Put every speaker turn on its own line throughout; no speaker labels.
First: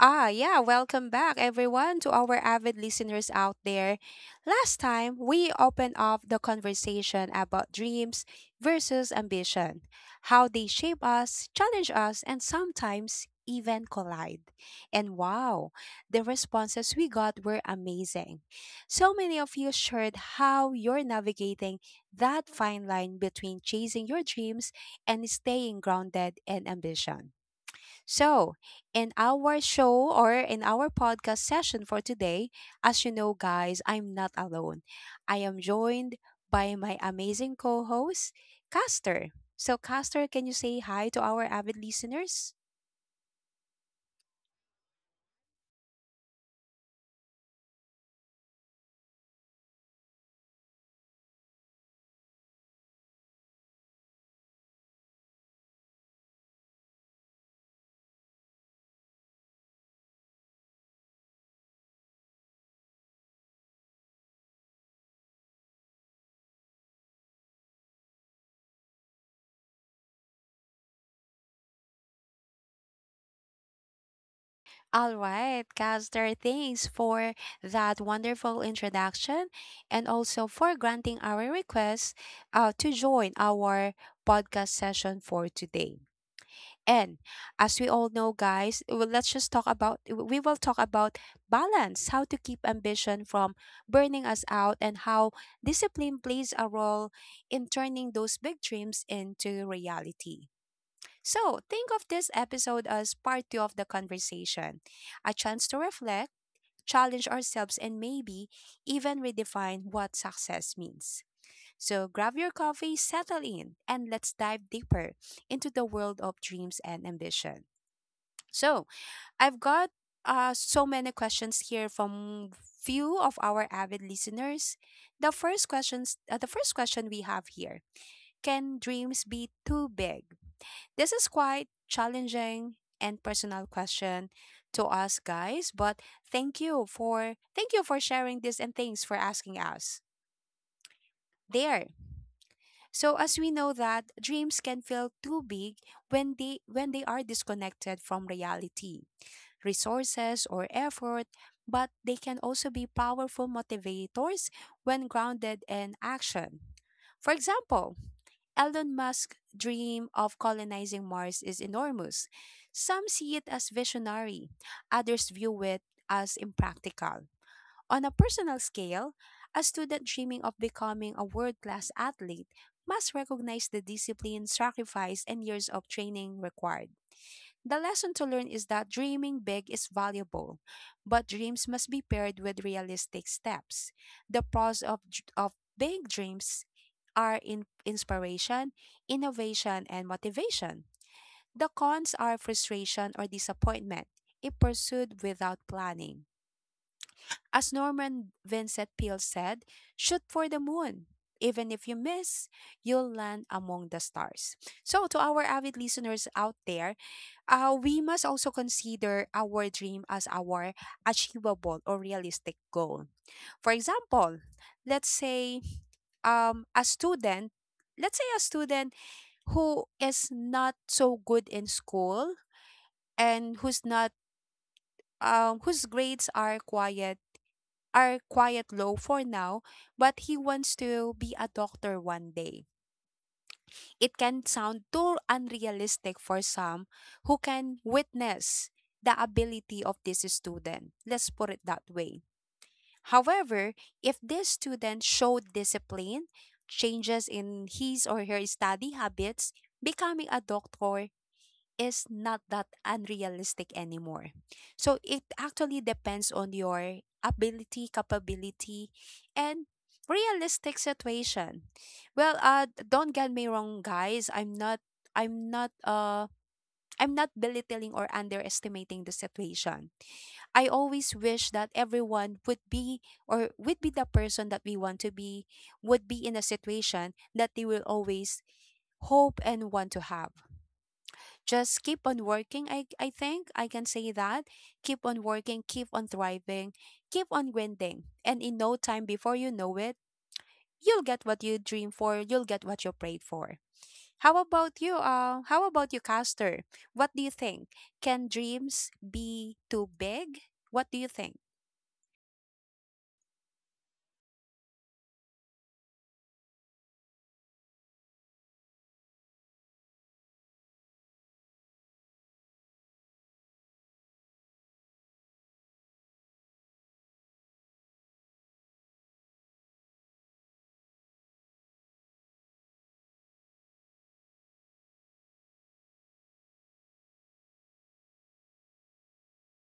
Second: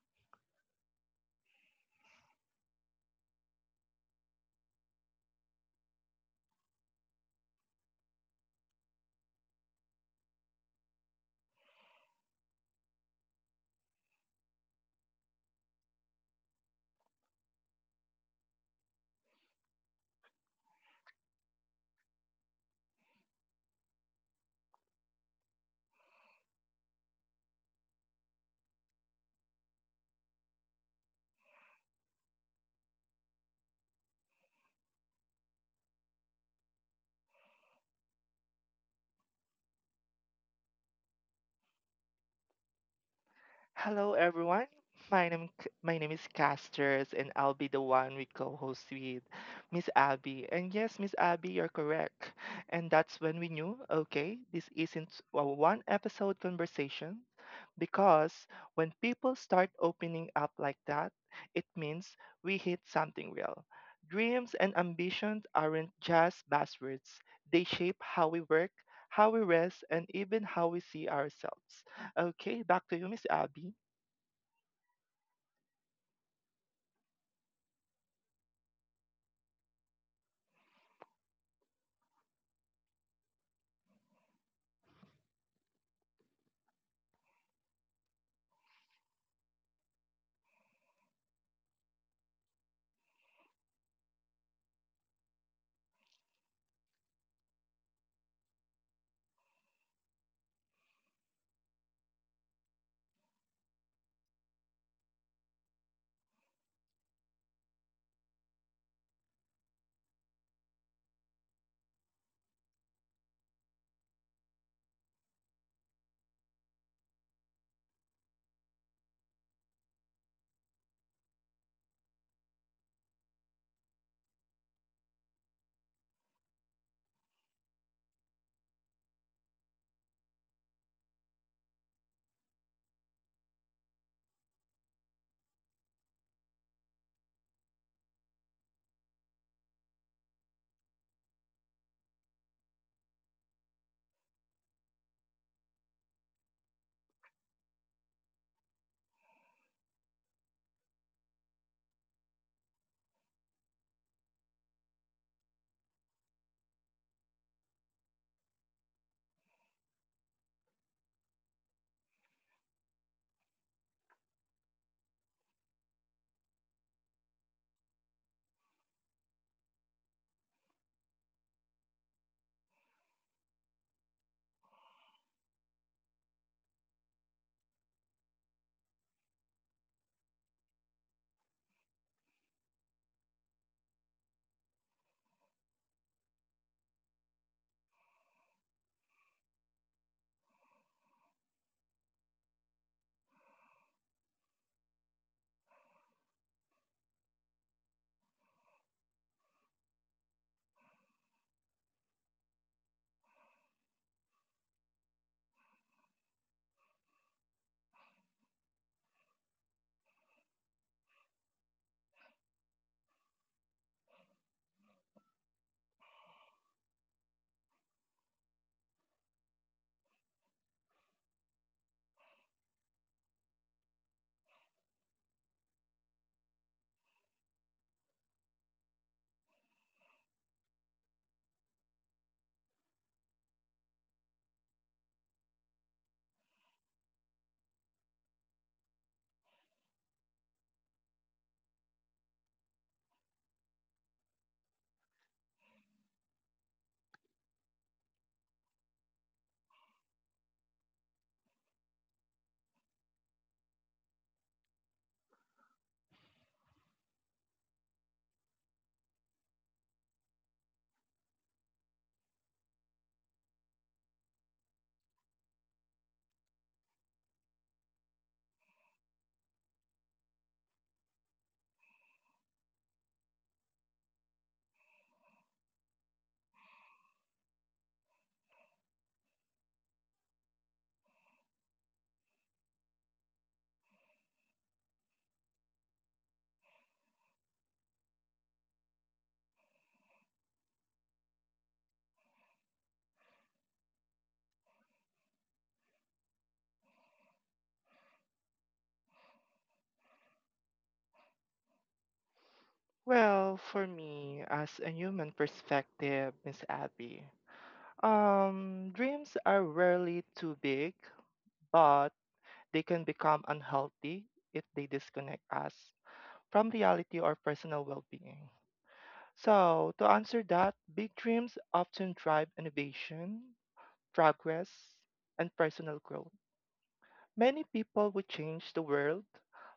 yeah, Welcome back, everyone, to our avid listeners out there. Last time, we opened up the conversation about dreams versus ambition, how they shape us, challenge us, and sometimes even collide. And wow, the responses we got were amazing. So many of you shared how you're navigating that fine line between chasing your dreams and staying grounded in ambition. So, in our show or in our podcast session for today, as you know, guys, I'm not alone. I am joined by my amazing co host, Caster. So, Caster, can you say hi to our avid listeners?
Hello, everyone. My name is Casters, and I'll be the one we co-host with Miss Abby. And yes, Miss Abby, you're correct. And that's when we knew, okay, this isn't a one episode conversation because when people start opening up like that, it means we hit something real. Dreams and ambitions aren't just buzzwords. They shape how we work, how we rest, and even how we see ourselves. Okay, back to you, Miss Abby.
All right, Caster, thanks for that wonderful introduction and also for granting our request to join our podcast session for today. And as we all know, guys, well, let's just talk about, we will talk about balance, how to keep ambition from burning us out, and how discipline plays a role in turning those big dreams into reality. So, think of this episode as part two of the conversation, a chance to reflect, challenge ourselves, and maybe even redefine what success means. So, grab your coffee, settle in, and let's dive deeper into the world of dreams and ambition. So I've got so many questions here from few of our avid listeners. The first question we have here: can dreams be too big? This is quite challenging and personal question to us guys, but thank you for sharing this and thanks for asking us. There. So as we know that dreams can feel too big when they are disconnected from reality, resources, or effort, but they can also be powerful motivators when grounded in action. For example, Elon Musk's dream of colonizing Mars is enormous. Some see it as visionary, others view it as impractical. On a personal scale, a student dreaming of becoming a world class athlete must recognize the discipline, sacrifice, and years of training required. The lesson to learn is that dreaming big is valuable, but dreams must be paired with realistic steps. The pros of big dreams are in inspiration, innovation, and motivation. The cons are frustration or disappointment if pursued without planning. As Norman Vincent Peale said, shoot for the moon. Even if you miss, you'll land among the stars. So, to our avid listeners out there, we must also consider our dream as our achievable or realistic goal. For example, let's say um, a student, let's say a student who is not so good in school and who's not whose grades are quite low for now, but he wants to be a doctor one day. It can sound too unrealistic for some who can witness the ability of this student. Let's put it that way. However, if this student showed discipline, changes in his or her study habits, becoming a doctor is not that unrealistic anymore. So it actually depends on your ability, capability, and realistic situation. Well, don't get me wrong guys, I'm not uh I'm not belittling or underestimating the situation. I always wish that everyone would be or would be the person that we want to be, would be in a situation that they will always hope and want to have. Just keep on working. I think I can say that, keep on working, keep on thriving, keep on grinding, and in no time, before you know it, you'll get what you dream for, you'll get what you prayed for. How about you, Caster? What do you think? Can dreams be too big? What do you think?
Well, for me, as a human perspective, Miss Abby, dreams are rarely too big, but they can become unhealthy if they disconnect us from reality or personal well being. So, to answer that, big dreams often drive innovation, progress, and personal growth. Many people would change the world,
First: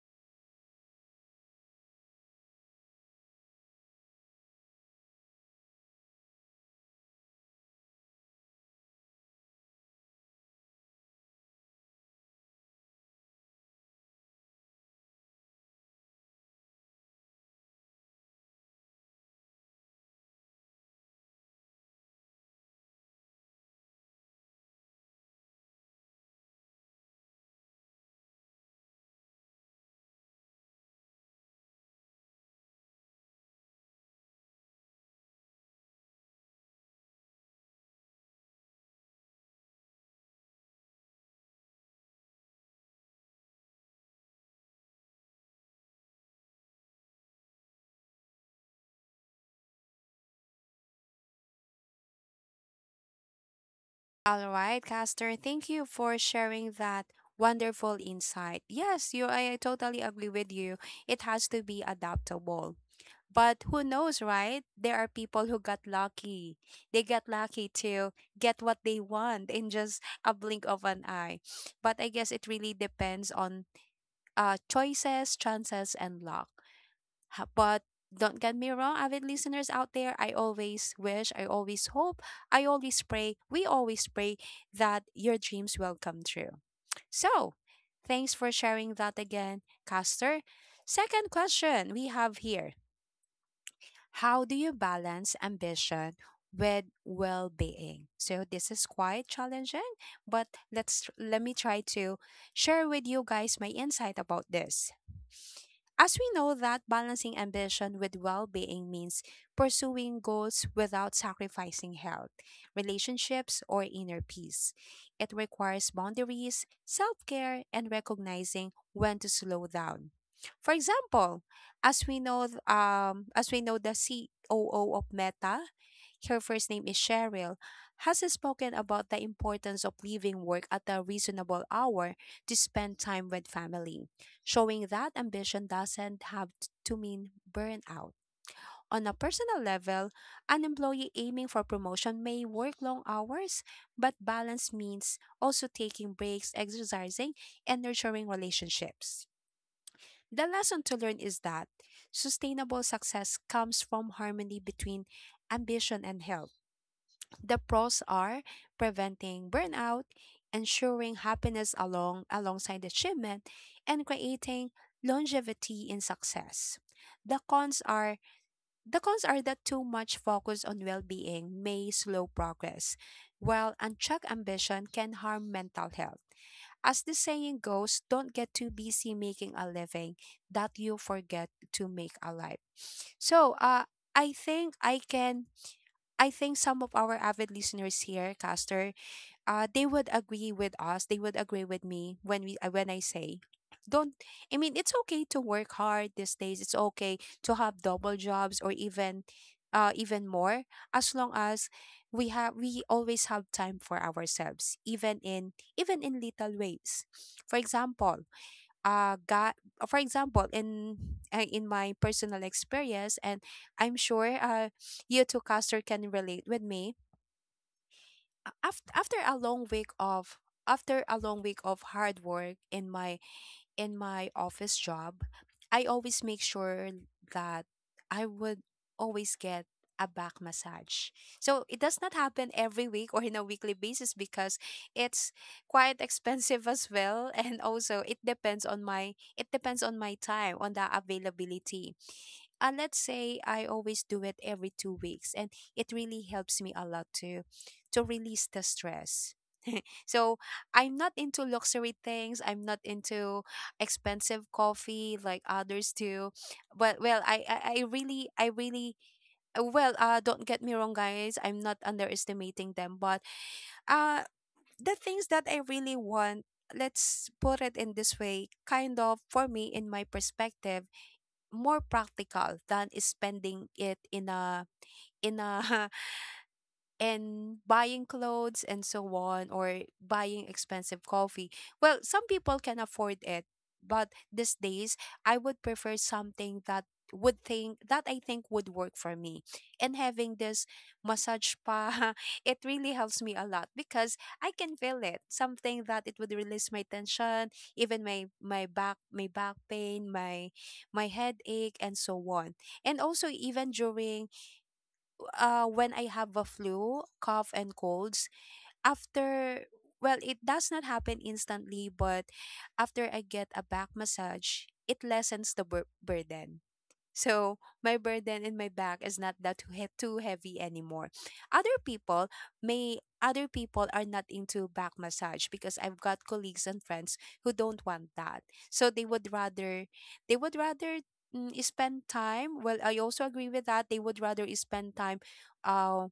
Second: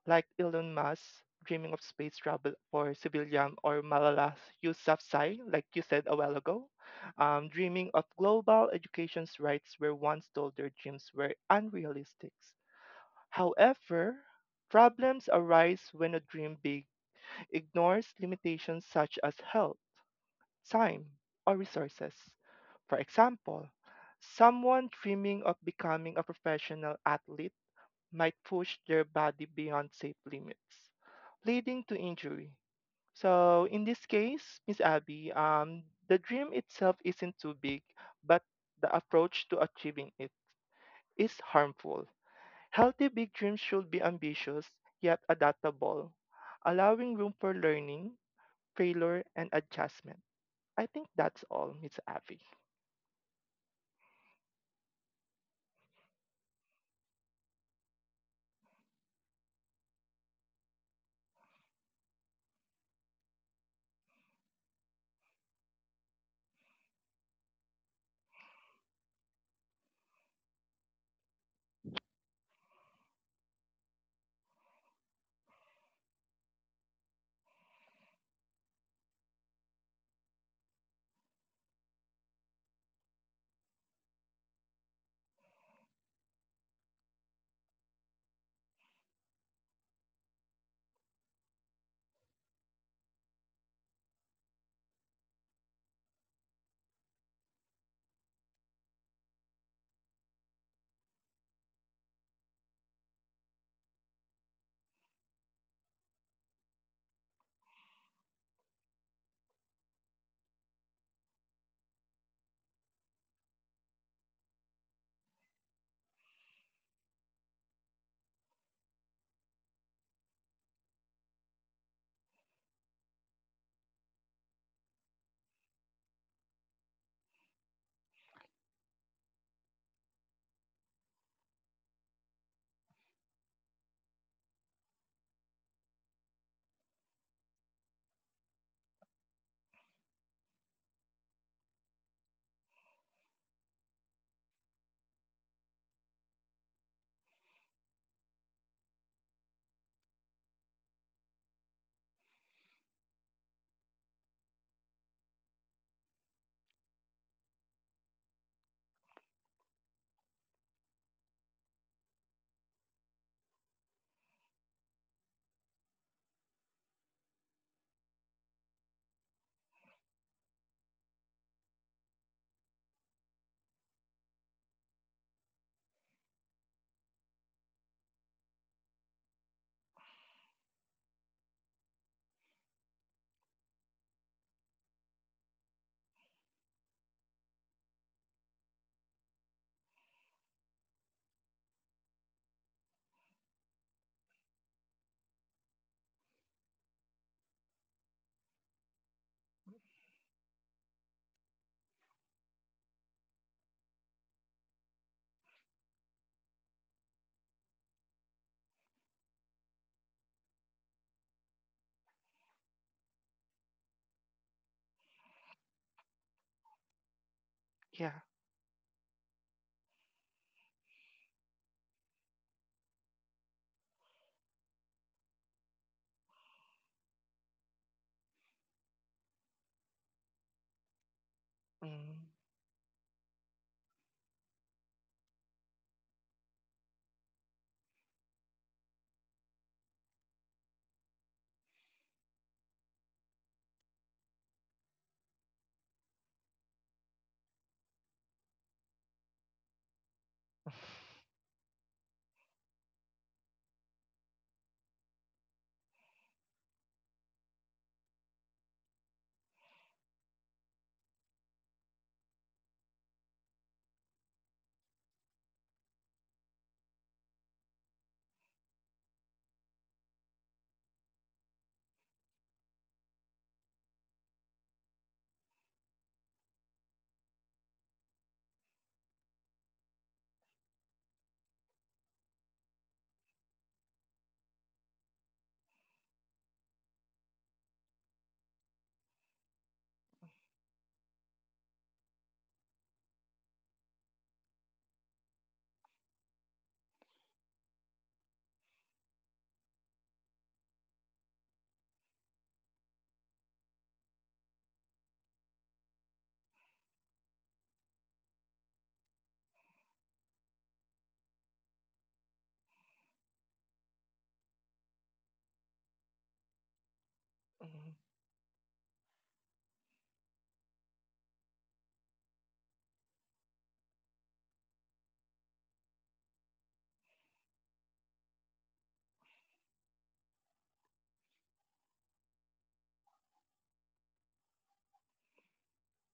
like Elon Musk dreaming of space travel for civilian, or Malala Yousafzai, like you said a while ago, dreaming of global education's rights were once told their dreams were unrealistic. However, problems arise when a dream big ignores limitations such as health, time, or resources. For example, someone dreaming of becoming a professional athlete might push their body beyond safe limits, leading to injury. So, in this case, Miss Abby, the dream itself isn't too big, but the approach to achieving it is harmful. Healthy big dreams should be ambitious yet adaptable, allowing room for learning, failure, and adjustment. I think that's all, Miss Abby.
All right, Caster, thank you for sharing that wonderful insight. Yes, you I totally agree with you. It has to be adaptable. But who knows, right? There are people who got lucky. They got lucky to get what they want in just a blink of an eye. But I guess it really depends on choices, chances, and luck. But don't get me wrong, avid listeners out there, I always wish, I always hope, I always pray, we always pray that your dreams will come true. So, thanks for sharing that again, Caster. Second question we have here: how do you balance ambition with well-being? So this is quite challenging, but let me try to share with you guys my insight about this. As we know that balancing ambition with well-being means pursuing goals without sacrificing health, relationships, or inner peace. It requires boundaries, self-care, and recognizing when to slow down. For example, as we know, the COO of Meta, her first name is Cheryl, has spoken about the importance of leaving work at a reasonable hour to spend time with family, showing that ambition doesn't have to mean burnout. On a personal level, an employee aiming for promotion may work long hours, but balance means also taking breaks, exercising, and nurturing relationships. The lesson to learn is that sustainable success comes from harmony between ambition and health. The pros are preventing burnout, ensuring happiness alongside achievement, and creating longevity in success. The cons are that too much focus on well-being may slow progress, while unchecked ambition can harm mental health. As the saying goes, don't get too busy making a living that you forget to make a life. So, I think I can, I think some of our avid listeners here, Caster, they would agree with us. They would agree with me when we when I say, don't. I mean, it's okay to work hard these days. It's okay to have double jobs or even, even more, as long as we always have time for ourselves, even in even in little ways. For example, got for example in my personal experience, and I'm sure you two, Caster, can relate with me.
Yeah.
After after a long week of after a long week of hard work in my office job, I always make sure that I would always get a back massage. So it does not
Mm,
happen every week or in a weekly basis because it's quite expensive as well, and also it depends on my time, on the availability. Let's say I always do it every 2 weeks and it really helps me a lot to release the stress. So I'm not into luxury things. I'm not into expensive coffee like others do. But well, I really don't get me wrong, guys. I'm not underestimating them, but uh the things that I really want. Let's put it in this way, kind of for me, in my perspective, more practical than spending it in a in a and buying clothes and so on or buying expensive coffee. Well, some people can afford it, but these days I would prefer something that would think that I think would work for me. And having this massage spa, it really helps me a lot because I can feel it. Something that it would release my tension, even my back pain, my headache and so on. And also even during when I have a flu, cough, and colds, after, well, it does not happen instantly, but after I get a back massage, it lessens the burden. So
mm,
my burden in my back is not that too, too heavy anymore. Other people are not into back massage because I've got colleagues and friends who don't want that. So they would rather, spend time. Well, I also agree with that. They would rather spend time uh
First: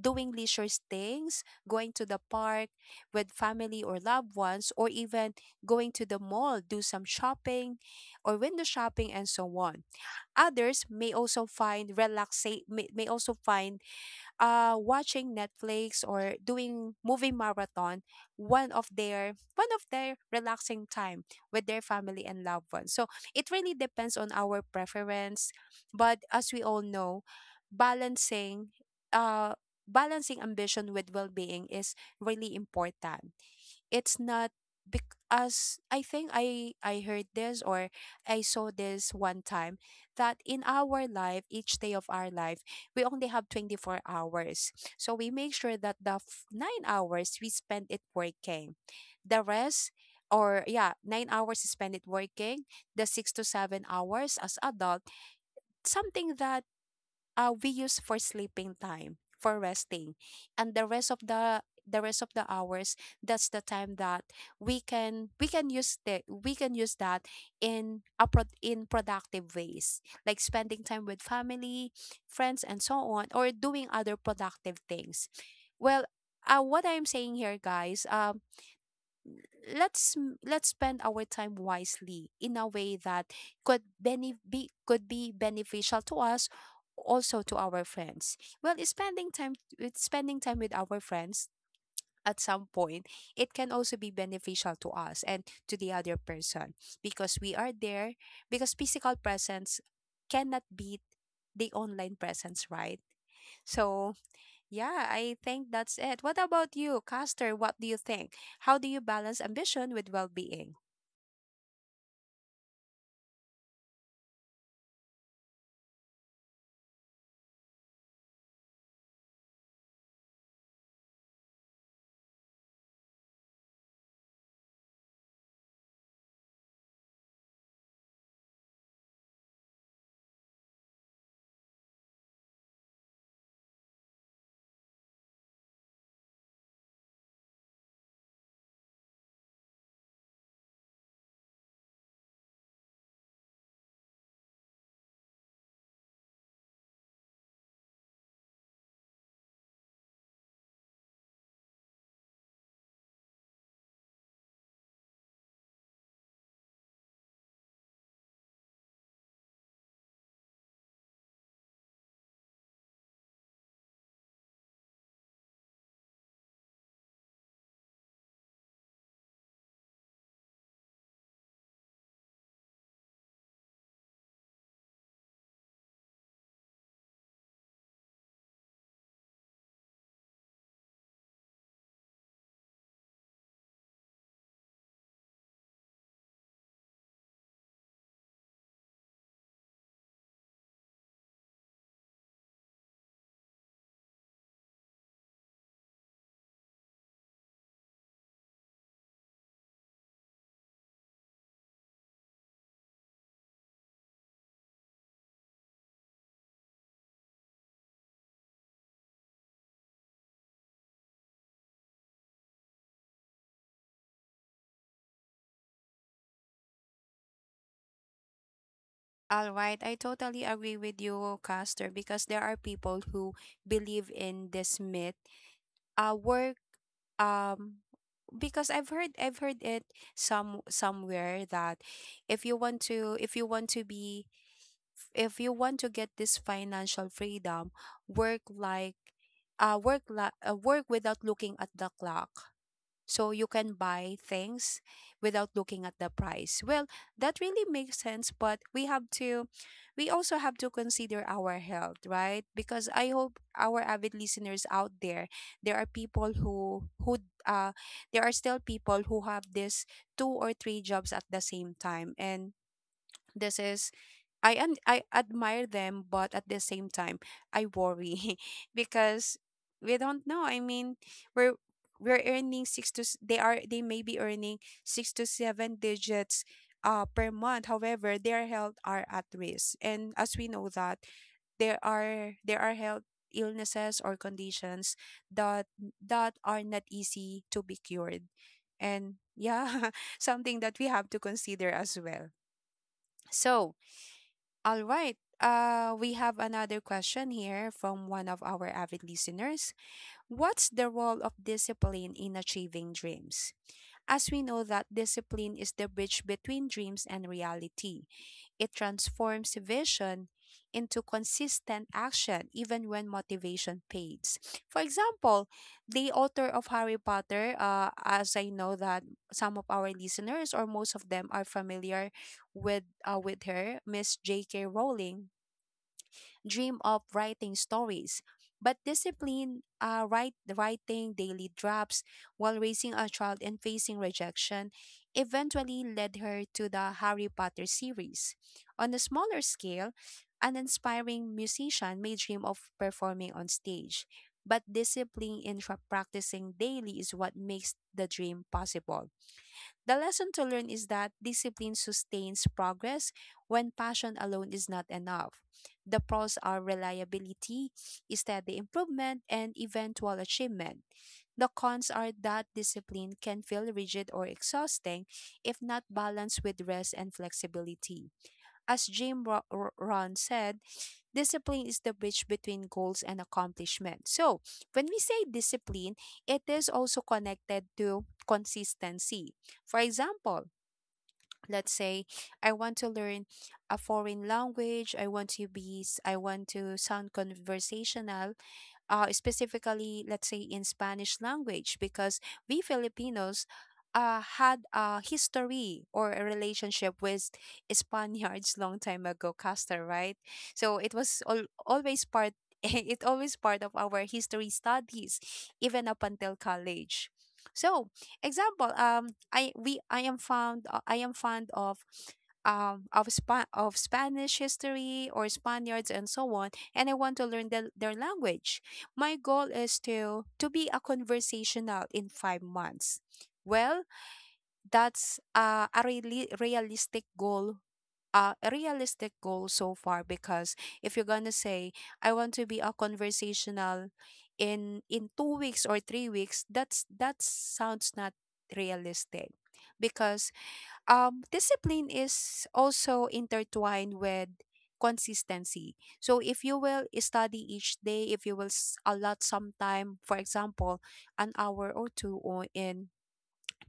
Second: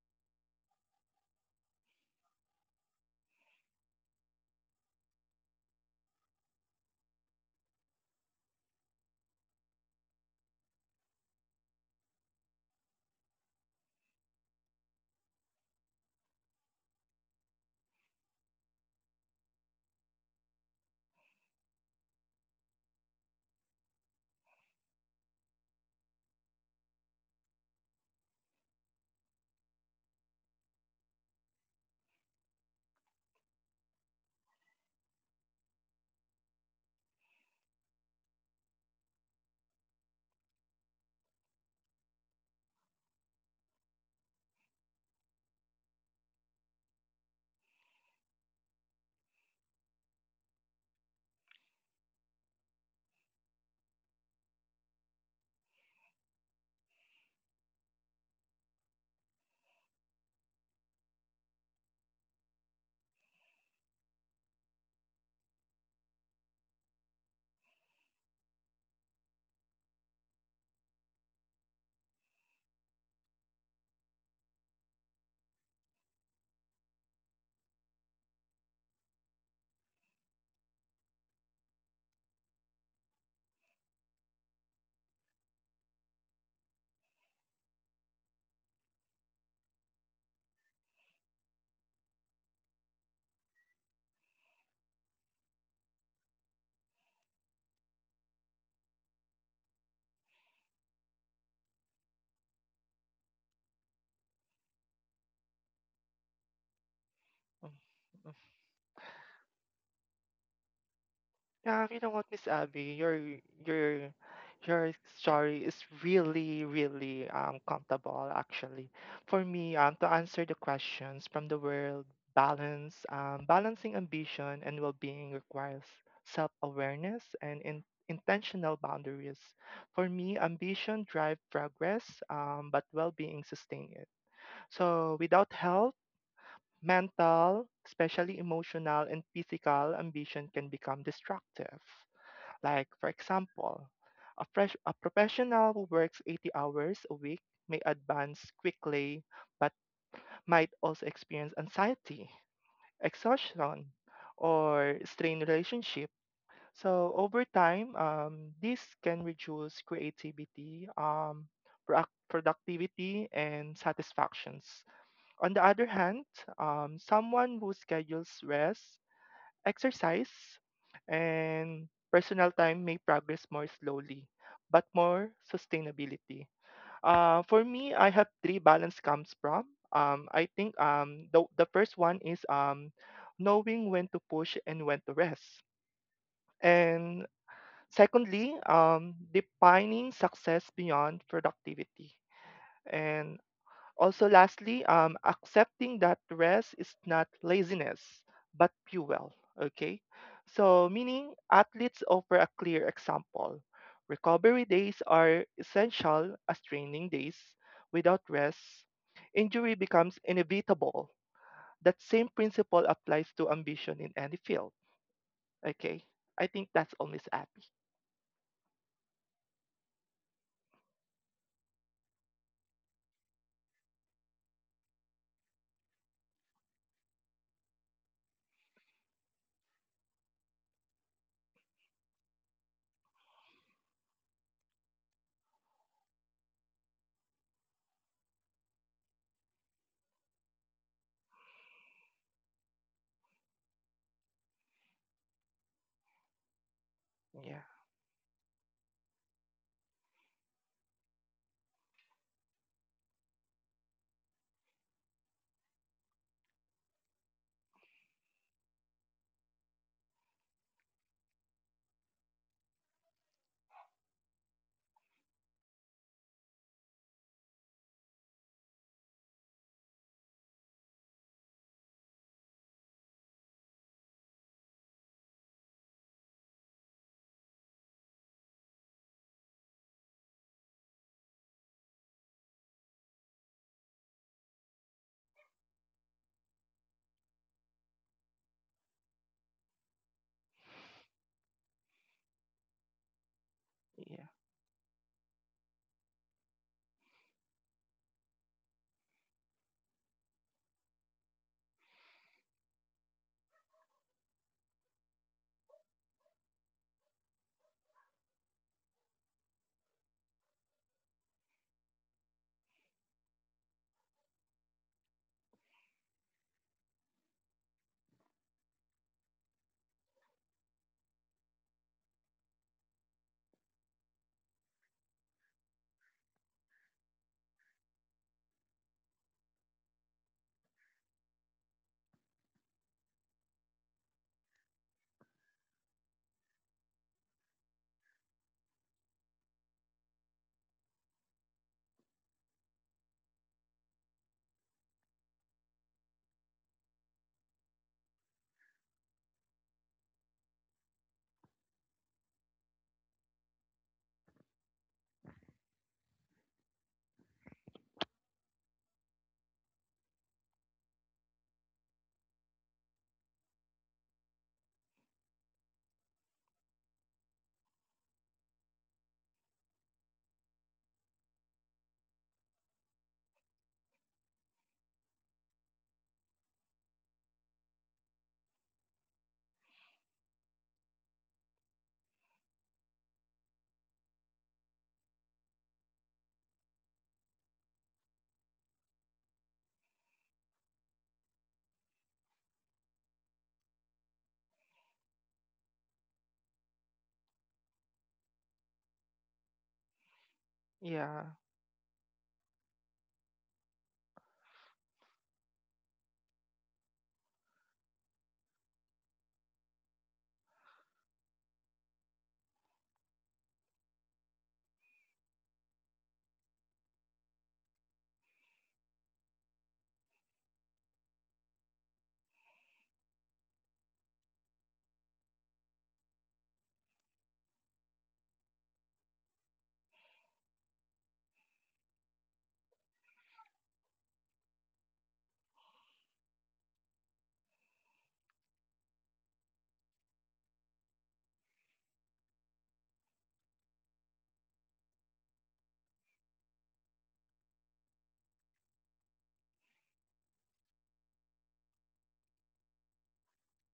doing leisure things, going to the park with family or loved ones, or even going to the mall, do some shopping or window shopping and so on. Others may also find relaxa- may also find watching Netflix or doing movie marathon, one of their relaxing time with their family and loved ones. So it really depends on our preference, but as we all know, balancing, uh ambition with well-being is really important. It's not, because I think I heard this or I saw this one time, that in our life, each day of our life, we only have 24 hours. So we make sure that the 9 hours we spend it working. The rest 9 hours is spend it working, the 6 to 7 hours as adult, something that we use for sleeping time for resting and the rest of the rest of the hours, that's the time that we can use that in productive ways like spending time with family, friends and so on, or doing other productive things. well what I'm saying here, guys, let's spend our time wisely in a way that could be beneficial to us, also to our friends. Well is spending time with Spending time with our friends at some point, it can also be beneficial to us and to the other person because we are there, because physical presence cannot beat the online presence, right? So yeah, I think that's it. What about you, Caster?
mm,
What do you think?
mm.
How do you balance ambition with well being?
Yeah, you know what, Miss Abby, your your story is really, really comfortable actually. For me, to answer the questions from the world, balancing ambition and well-being requires self-awareness and in intentional boundaries. For me, ambition drive progress, but well-being sustain it. So without help, mental, especially emotional and physical ambition can become destructive. Like, for example, a professional who works 80 hours a week may advance quickly, but might also experience anxiety, exhaustion, or strained relationship. So over time, this can reduce creativity, productivity, and satisfactions. On the other hand, someone who schedules rest exercise and personal time may progress more slowly, but more sustainability. For me, I have three balance comes from. The first one is knowing when to push and when to rest. And secondly, defining success beyond productivity. And also, lastly, accepting that rest is not laziness, but fuel. Okay. So, meaning athletes offer a clear example. Recovery days are essential as training days. Without rest, injury becomes inevitable. That same principle applies to ambition in any field. Okay. I think that's only happy.
All right, I totally agree with you, Caster, because there are people who believe in this myth. Work. Um, because I've heard it somewhere that if you want to if you want to be if you want to get this financial freedom, work like work without looking at the clock so you can buy things without looking at the price. Well, that
Yeah.
really makes sense, but we have to, we also have to consider our health, right? Because I hope our avid listeners out there, there are people who uh there are still people who have this two or three jobs at the same time, and this is, I admire them, but at the same time, I worry because we don't know. I mean, we're we're earning six to s- they are, they may be earning six to seven digits per month. However, their health are at risk, and as we know that there are health illnesses or conditions that are not easy to be cured, and yeah, something that we have to consider as well. So
Yeah.
all right. We have another question here from one of our avid listeners. What's the role of discipline in achieving dreams? As we know that discipline is the bridge between dreams and reality, it transforms vision into consistent action even when motivation fades. For example, the author of Harry Potter, as I know that some of our listeners or most of them are familiar with her, Miss J.K. Rowling, dream of writing stories. But discipline, writing daily drops while raising a child and facing rejection eventually led her to the Harry Potter series. On a smaller scale, an inspiring musician may dream of performing on stage, but discipline in practicing daily is what makes the dream possible. The lesson to learn is that discipline sustains progress when passion alone is not enough. The pros are reliability, steady improvement, and eventual achievement. The cons are that discipline can feel rigid or exhausting if not balanced with rest and flexibility. As Ron said, discipline is the bridge between goals and accomplishment. So, when we say discipline, it is also connected to consistency. For example, let's say I want to learn a foreign language, I want to I want to sound conversational. Specifically, let's say, in Spanish language, because we Filipinos had a history or a relationship with Spaniards long time ago, Castor, right? So it
Yeah.
was always part. It always part of our history studies, even up until college. So, example, I am found I am fond of of Spanish history or Spaniards and so on, and I want to learn the, their language. My goal is to be a conversational in 5 months. Well, that's a really realistic goal. A realistic goal so far, because if you're gonna say I want to be a conversational in two weeks or three weeks, that sounds not realistic because discipline is also intertwined with consistency. So if you will study each day, if you will allot some time, for example, an hour or two or in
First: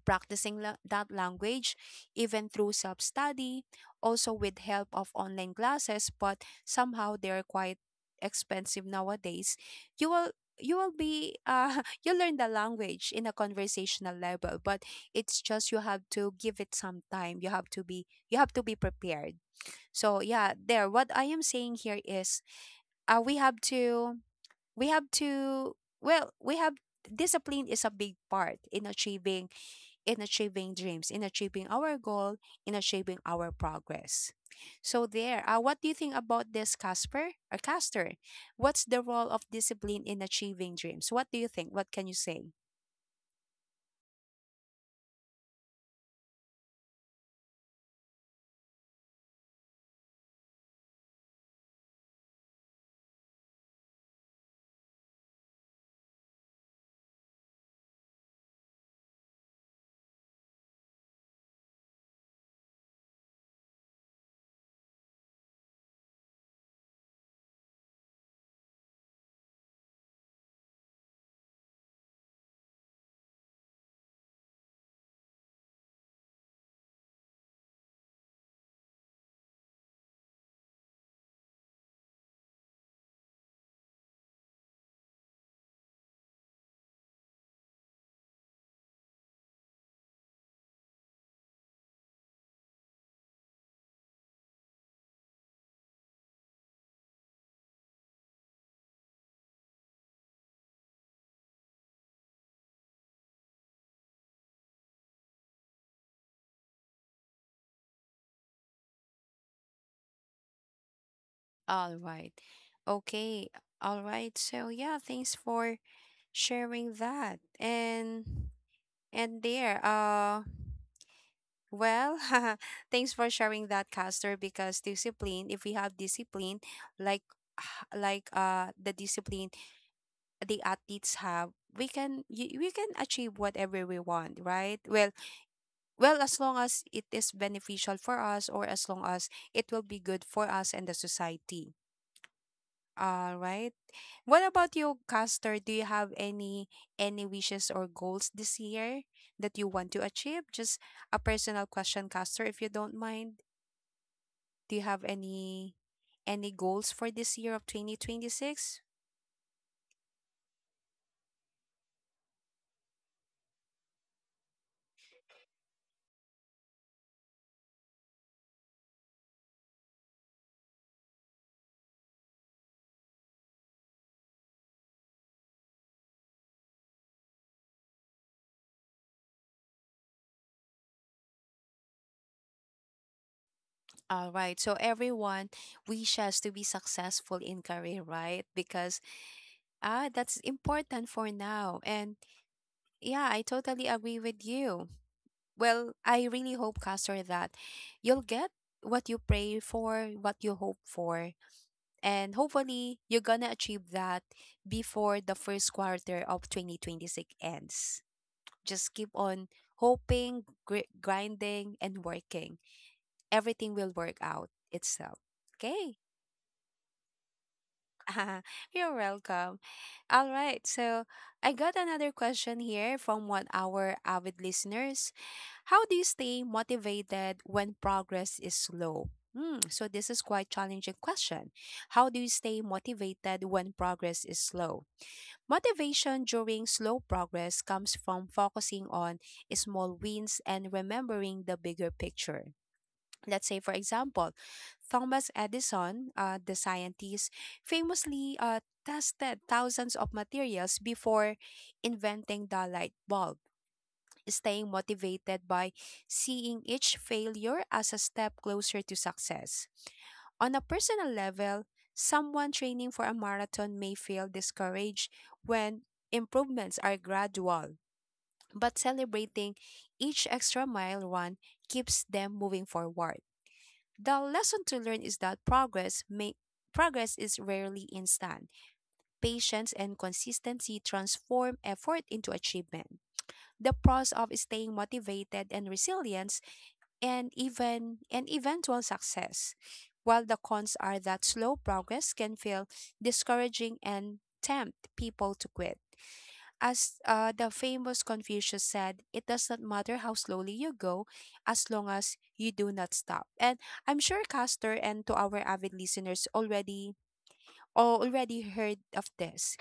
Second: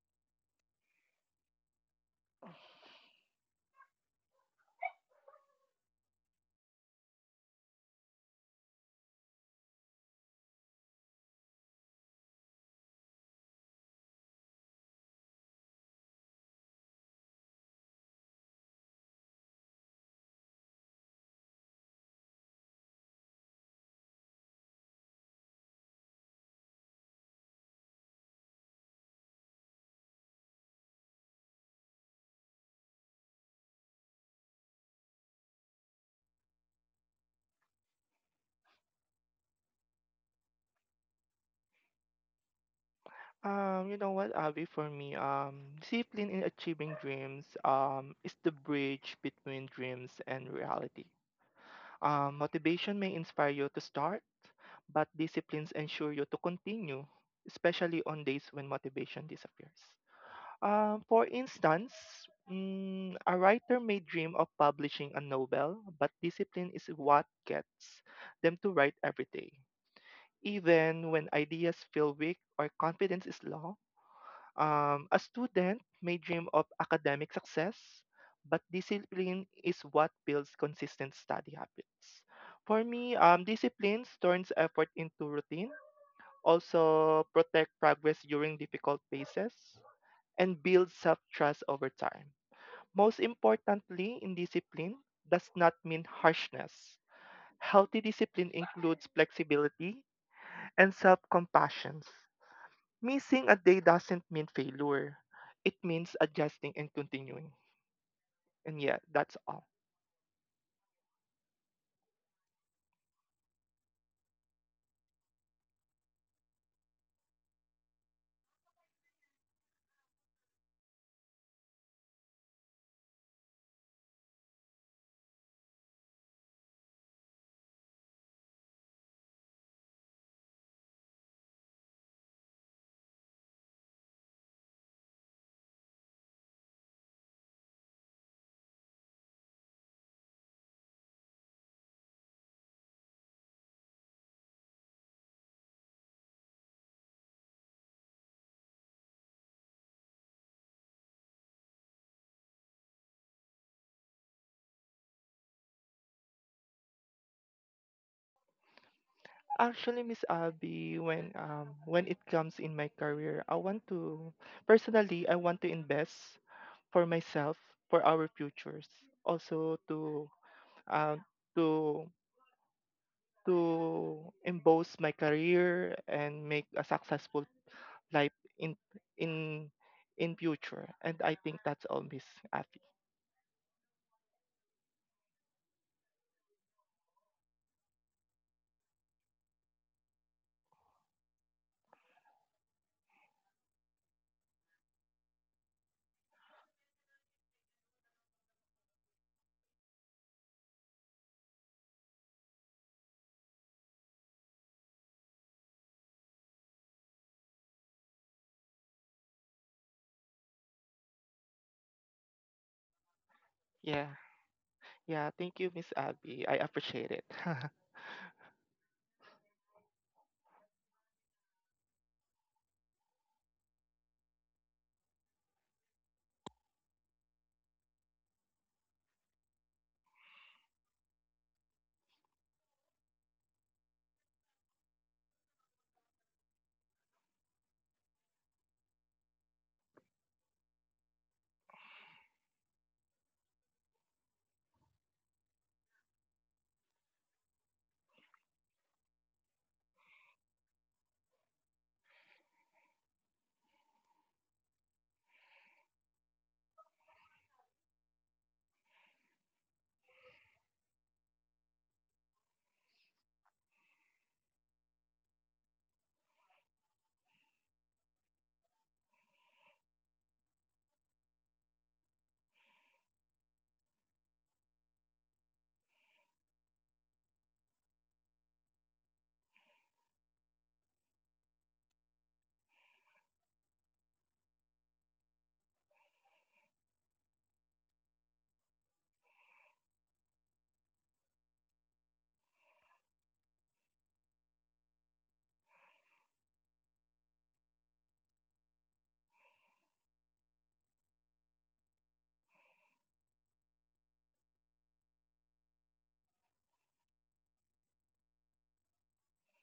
practicing that language, even through self-study, also with help of online classes, but somehow they're quite expensive nowadays, you will, you will be you learn the language in a conversational level, but it's just, you have to give it some time, you have to be, you have to be prepared. So yeah, there what I am saying here is, we have to, we have to, well, we have, discipline is a big part in achieving, in achieving dreams, in achieving our goal, in achieving our progress. So there, what do you think about this, Casper or Castor? What's the role of discipline in achieving dreams? What do you think? What can you say?
You know what, Abby, for me, discipline in achieving dreams, is the bridge between dreams and reality. Motivation may inspire you to start, but disciplines ensure you to continue, especially on days when motivation disappears. For instance, a writer may dream of publishing a novel, but discipline is what gets them to write every day. Even when ideas feel weak or confidence is low, a student may dream of academic success, but discipline is what builds consistent study habits. For me, discipline turns effort into routine, also protect progress during difficult phases, and builds self-trust over time. Most importantly, in discipline does not mean harshness. Healthy discipline includes flexibility and self-compassion. Missing a day doesn't mean failure. It means adjusting and continuing. And yeah, that's all.
All right. Okay. All right. So yeah, thanks for sharing that. And and there, uh well, thanks for sharing that, Castor, because discipline, if we have discipline, like, the discipline the athletes have, we can, we can achieve whatever we want, right? Well, well, as long as it is beneficial for us, or as long as it will be good for us and the society. All right. What about you, Caster? Do you have any wishes or goals this year that you want to achieve? Just a personal question, Caster, if you don't mind. Do you have any goals for this year of 2026?
Actually, Miss Abby, when it comes in my career, I want to personally I want to invest for myself, for our futures, also to um to emboss my career and make a successful life in in future. And I think that's all, Miss Abby.
All right. So everyone wishes to be successful in career, right? Because ah, that's important for now. And yeah, I totally agree with you. Well, I really hope, Castor, that you'll get what you pray for, what you hope for, and hopefully you're gonna achieve that before the first quarter of 2026 ends. Just keep on hoping, grinding, and working. Everything will
Yeah.
work out itself.
Yeah, thank you, Miss
Okay.
Abby. I appreciate it.
You're welcome. All right. So I got another question here from one our avid listeners. How do you stay motivated when progress is slow? Hmm, so this is quite challenging question. How do you stay motivated when progress is slow? Motivation during slow progress comes from focusing on small wins and remembering the bigger picture. Let's say, for example, Thomas Edison, the scientist, famously tested thousands of materials before inventing the light bulb, staying motivated by seeing each failure as a step closer to success. On a personal level, someone training for a marathon may feel discouraged when improvements are gradual, but celebrating each extra mile run keeps them moving forward. The lesson to learn is progress is rarely instant. Patience and consistency transform effort into achievement. The pros of staying motivated and resilience and eventual success. While the cons are that slow progress can feel discouraging and tempt people to quit. As the famous Confucius said, it does not matter how slowly you go as long as you do not stop. And I'm sure Castor and to our avid listeners already, or already heard of this.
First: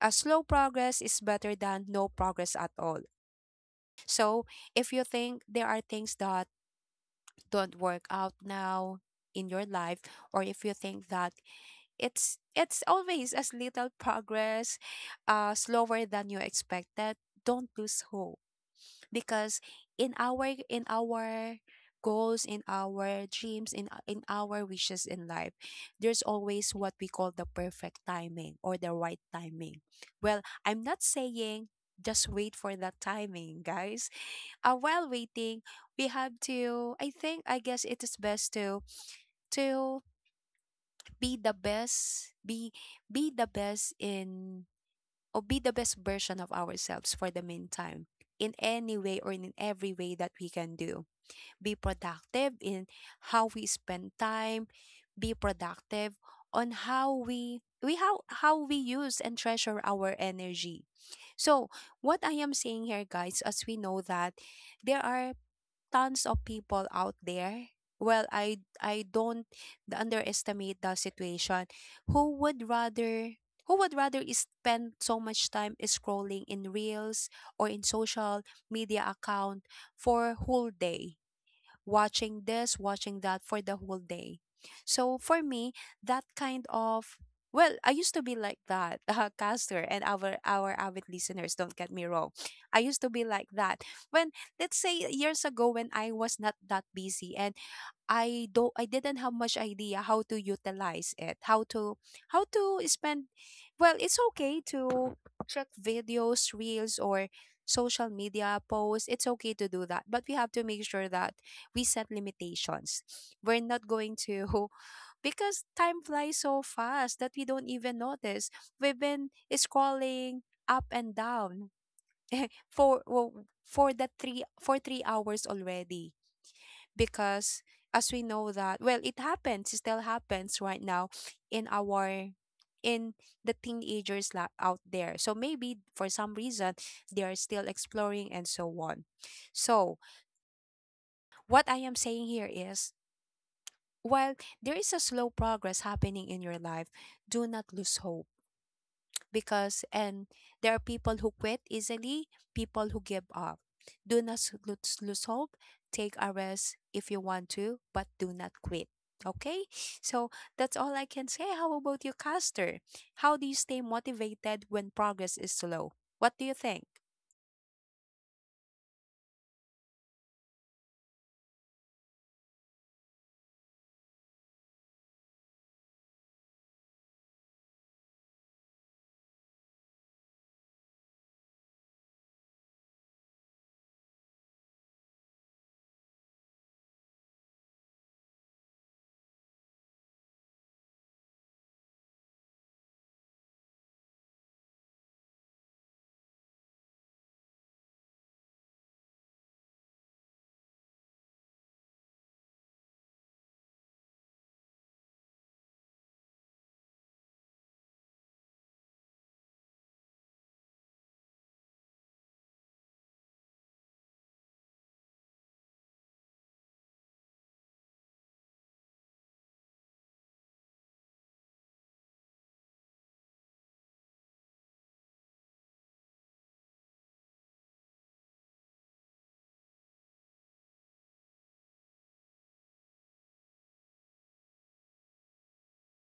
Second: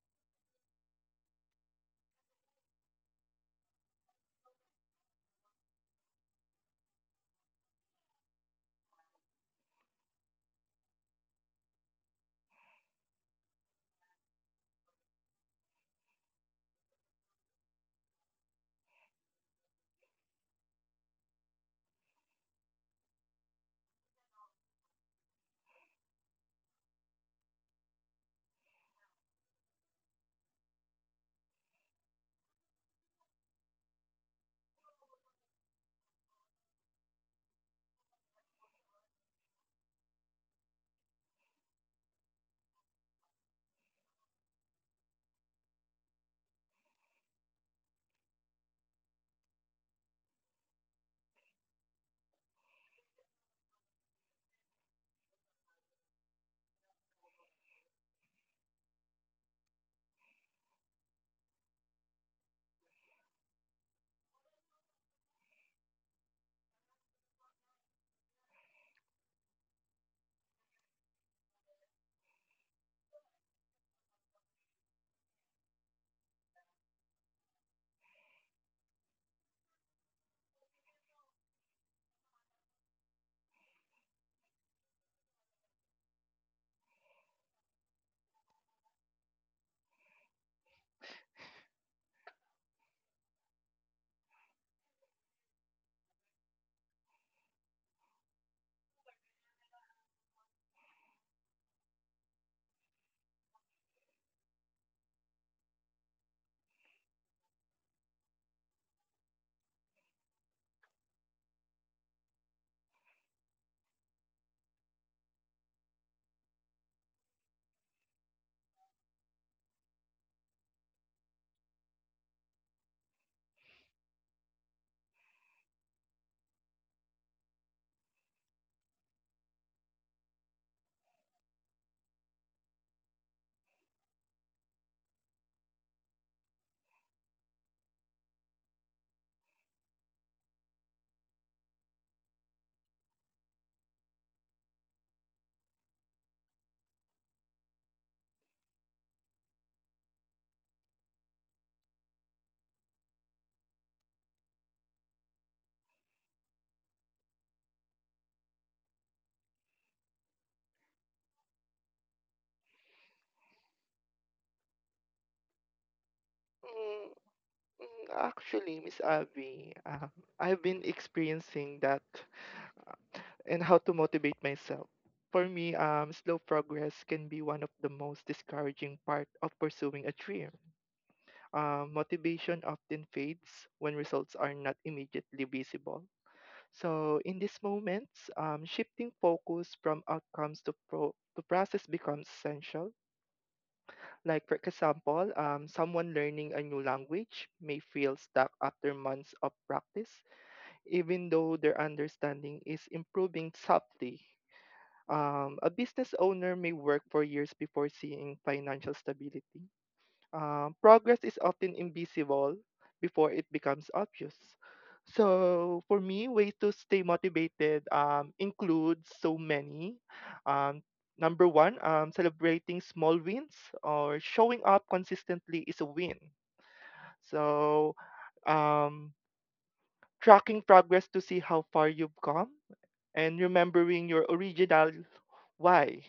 A slow progress is better than no progress at all. So if you think there are things that don't work out now in your life, or if you think that it's always as little progress, slower than you expected, don't lose hope, because in our goals, in our dreams, in our wishes in life, there's always what we call the perfect timing or the right timing. Well, I'm not saying just wait for that timing, guys. While waiting, we have to, I guess it is best to be the best, be the best in, or be the best version of ourselves for the meantime, in any way or in every way that we can do. Be productive in how we spend time, be productive on how we how we use and treasure our energy. So, what I am saying here, guys, as we know that there are tons of people out there, well, I don't underestimate the situation, who would rather who would rather is spend so much time is scrolling in reels or in social media account for whole day, watching this, watching that for the whole day. So for me, that kind of, well, I used to be like that, caster, and our avid listeners. Don't get me wrong, I used to be like that. When, let's say years ago, when I was not that busy, and I didn't have much idea how to utilize it, how to, how to spend, well, it's okay to check videos, reels or social media posts. It's okay to do that, but we have to make sure that we set limitations. We're not going to because time flies so fast that we don't even notice. We've been scrolling up and down for, well, for the three for 3 hours already, because as we know that well it still happens right now in our, in the teenagers out there. So maybe for some reason they are still exploring and so on. So what I am saying here is, while there is a slow progress happening in your life, do not lose hope. Because and There are people who quit easily, people who give up. Do not lose hope. Take a rest if you want to, but do not quit. Okay, so that's all I can say. How about you, Caster? How do you stay motivated when progress is slow? What do you think?
Mm, Actually, Miss Abby, I've been experiencing that and how to motivate myself. For me, slow progress can be one of the most discouraging part of pursuing a dream. Motivation often fades when results are not immediately visible. So, in these moments, shifting focus from outcomes to process becomes essential. Like, for example, someone learning a new language may feel stuck after months of practice, even though their understanding is improving subtly. A business owner may work for years before seeing financial stability, progress is often invisible before it becomes obvious. So for me, ways to stay motivated include so many. Um, Number one, celebrating small wins or showing up consistently is a win. So um, tracking progress to see how far you've come and remembering your original why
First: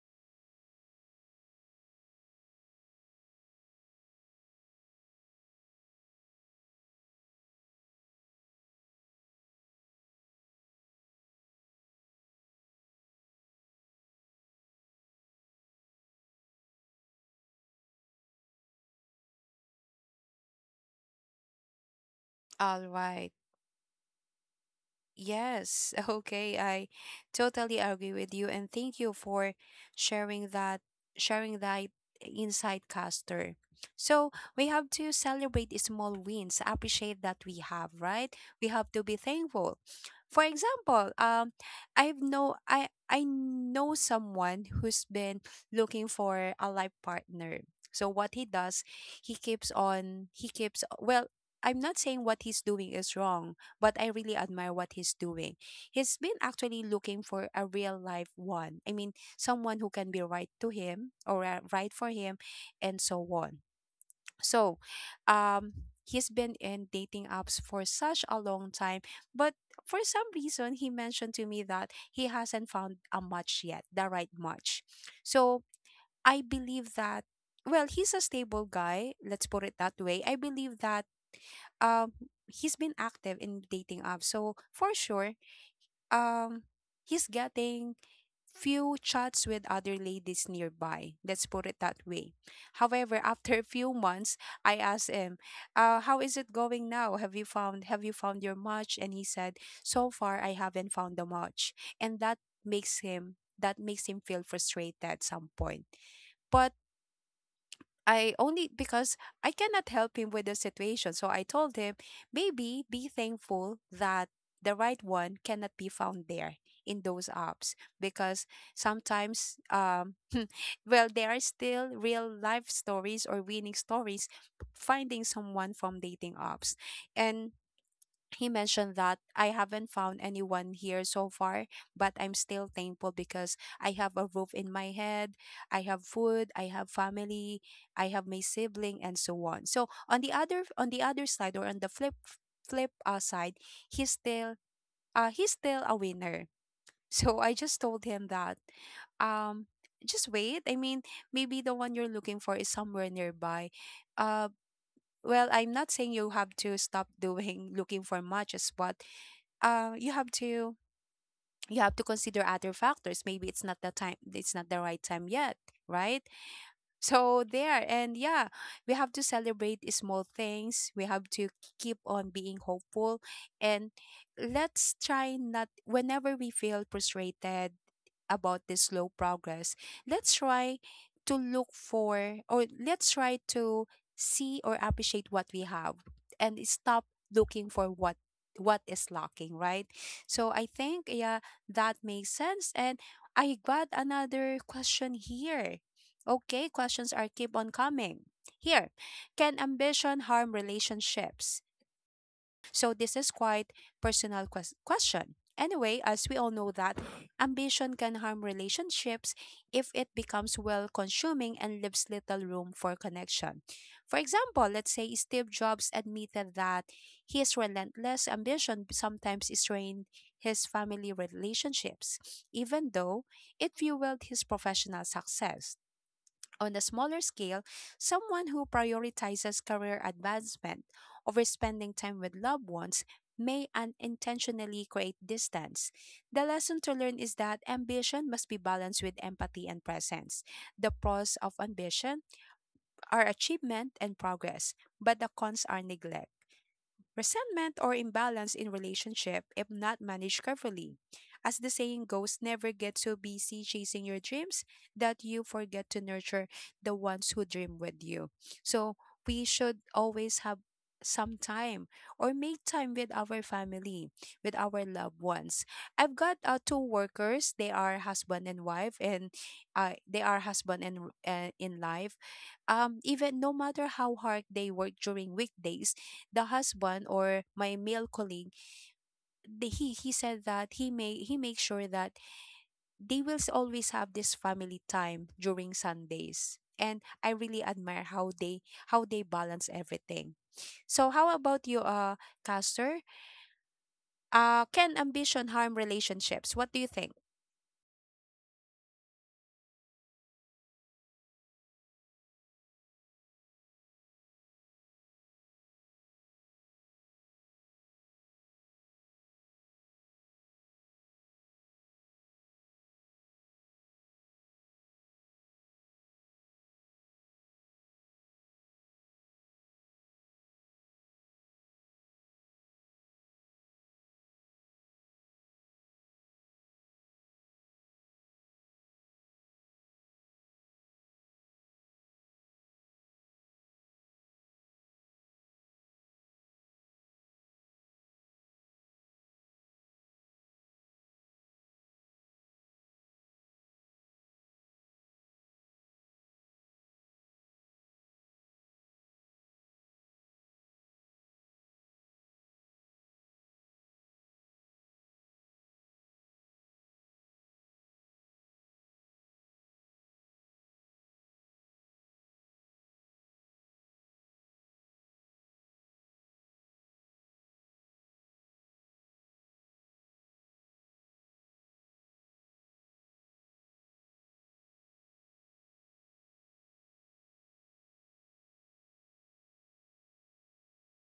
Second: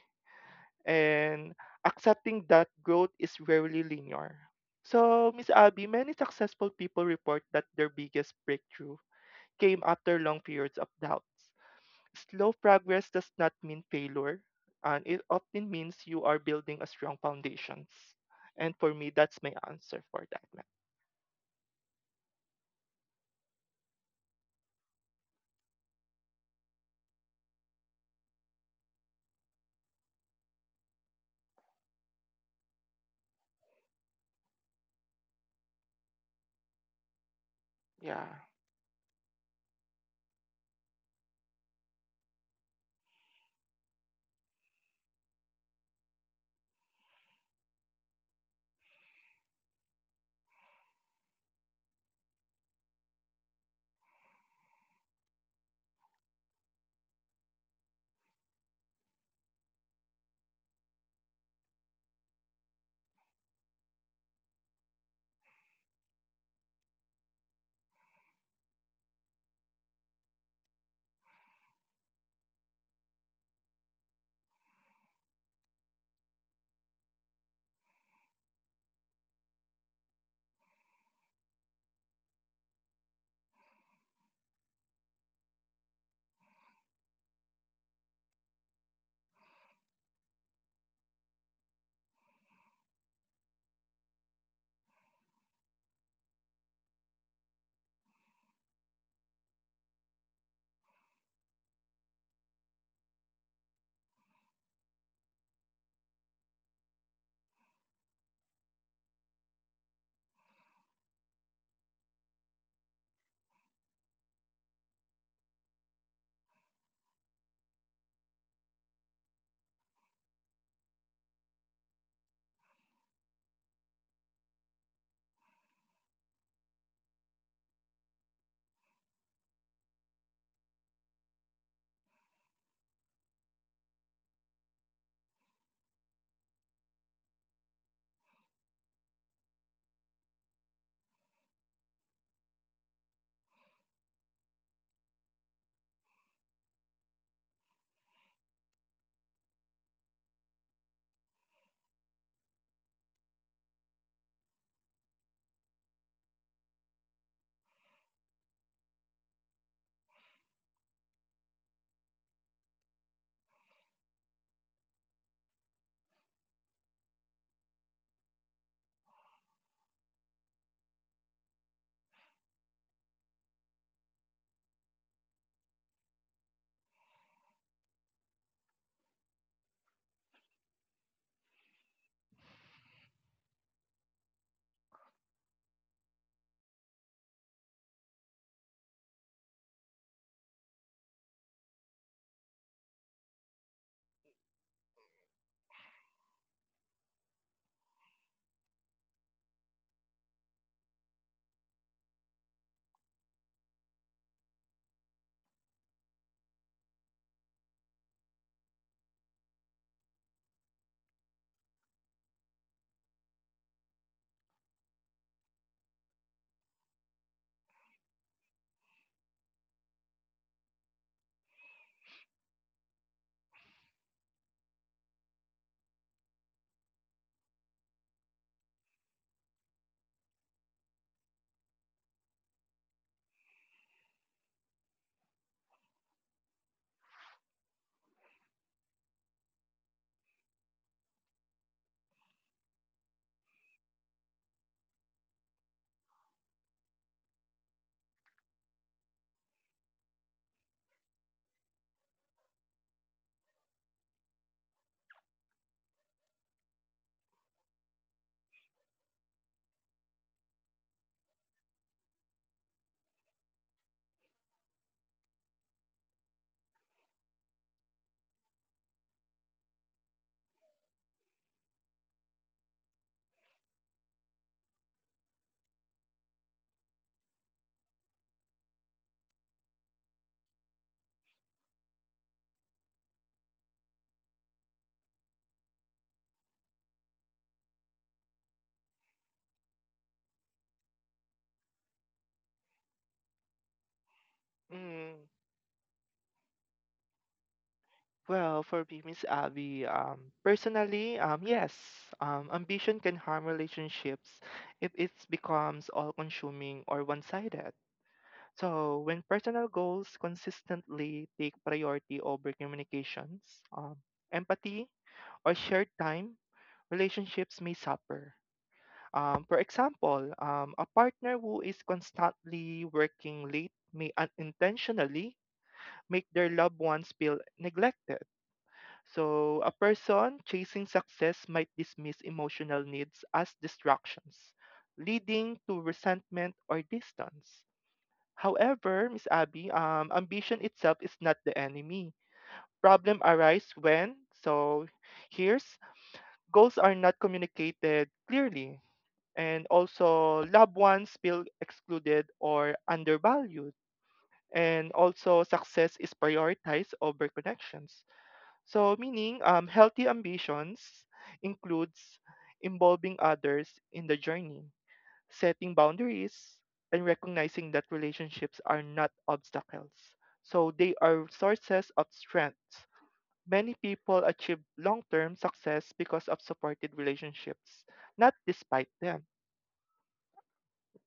and accepting that growth is rarely linear. So, Miss Abby, many successful people report that their biggest breakthrough came after long periods of doubts. Slow progress does not mean failure, and it often means you are building a strong foundations. And for me, that's my answer for that, ma'am.
All right. Yes, okay, I totally agree with you, and thank you for sharing that sharing that insight, Caster. So we have to celebrate small wins, appreciate that we have,
Yeah.
right? We have to be thankful. For example, I know someone who's been looking for a life partner. So what he does, he keeps on he keeps well, I'm not saying what he's doing is wrong, but I really admire what he's doing. He's been actually looking for a real life one. I mean, someone who can be right to him, or right for him, and so on. So, um he's been in dating apps for such a long time, but for some reason he mentioned to me that he hasn't found a match yet, the right match. So, I believe that, well, he's a stable guy, let's put it that way. I believe that um he's been active in dating apps. So for sure, um he's getting few chats with other ladies nearby. Let's put it that way. However, after a few months, I asked him, how is it going now? Have you found your match? And he said, so far I haven't found a match. And that makes him feel frustrated at some point. But, I only because I cannot help him with the situation, so I told him, maybe be thankful that the right one cannot be found there in those apps, because sometimes, well, there are still real life stories or winning stories finding someone from dating apps. And he mentioned that, I haven't found anyone here so far, but I'm still thankful because I have a roof in my head, I have food, I have family, I have my sibling, and so on. So on the other side, or on the flip side, he's still, he's still a winner. So I just told him that, um just wait. I mean, maybe the one you're looking for is somewhere nearby. Uh well, I'm not saying you have to stop doing looking for matches, but uh, you have to you have to consider other factors. Maybe it's not the right time yet, right? So there, and yeah, we have to celebrate small things, we have to keep on being hopeful, and let's try, not whenever we feel frustrated about this slow progress, let's try to look for, or let's try to see or appreciate what we have, and stop looking for what is lacking, right? So I think, yeah, that makes sense. And I got another question here. Okay, questions are keep on coming. Here, can ambition harm relationships? So this is quite personal question. Anyway, as we all know that ambition can harm relationships if it becomes, well, consuming and leaves little room for connection. For example, let's say Steve Jobs admitted that his relentless ambition sometimes strained his family relationships, even though it fueled his professional success. On a smaller scale, someone who prioritizes career advancement over spending time with loved ones may unintentionally create distance. The lesson to learn is that ambition must be balanced with empathy and presence. The pros of ambition are achievement and progress, but the cons are neglect, resentment, or imbalance in relationship if not managed carefully. As the saying goes, never get so busy chasing your dreams that you forget to nurture the ones who dream with you. So we should always have some time, or make time with our family, with our loved ones. I've got two workers. They are husband and wife, and they are husband and in life. Even no matter how hard they work during weekdays, the husband, or my male colleague, he said that he makes sure that they will always have this family time during Sundays, and I really admire how they balance everything. So how about you, Caster, can
Mm.
ambition harm relationships? What do you think?
Well, for me, Miss Abby, yes, ambition can harm relationships if it becomes all-consuming or one-sided. So, when personal goals consistently take priority over communications, um, empathy, or shared time, relationships may suffer. For example, a partner who is constantly working late may unintentionally make their loved ones feel neglected, so a person chasing success might dismiss emotional needs as distractions, leading to resentment or distance. However, Miss Abby, ambition itself is not the enemy. Problem arise when, so here's goals are not communicated clearly, and also loved ones feel excluded or undervalued, and also success is prioritized over connections. So, meaning healthy ambitions includes involving others in the journey, setting boundaries, and recognizing that relationships are not obstacles. So, they are sources of strength. Many people achieve long term success because of supported relationships, not despite them.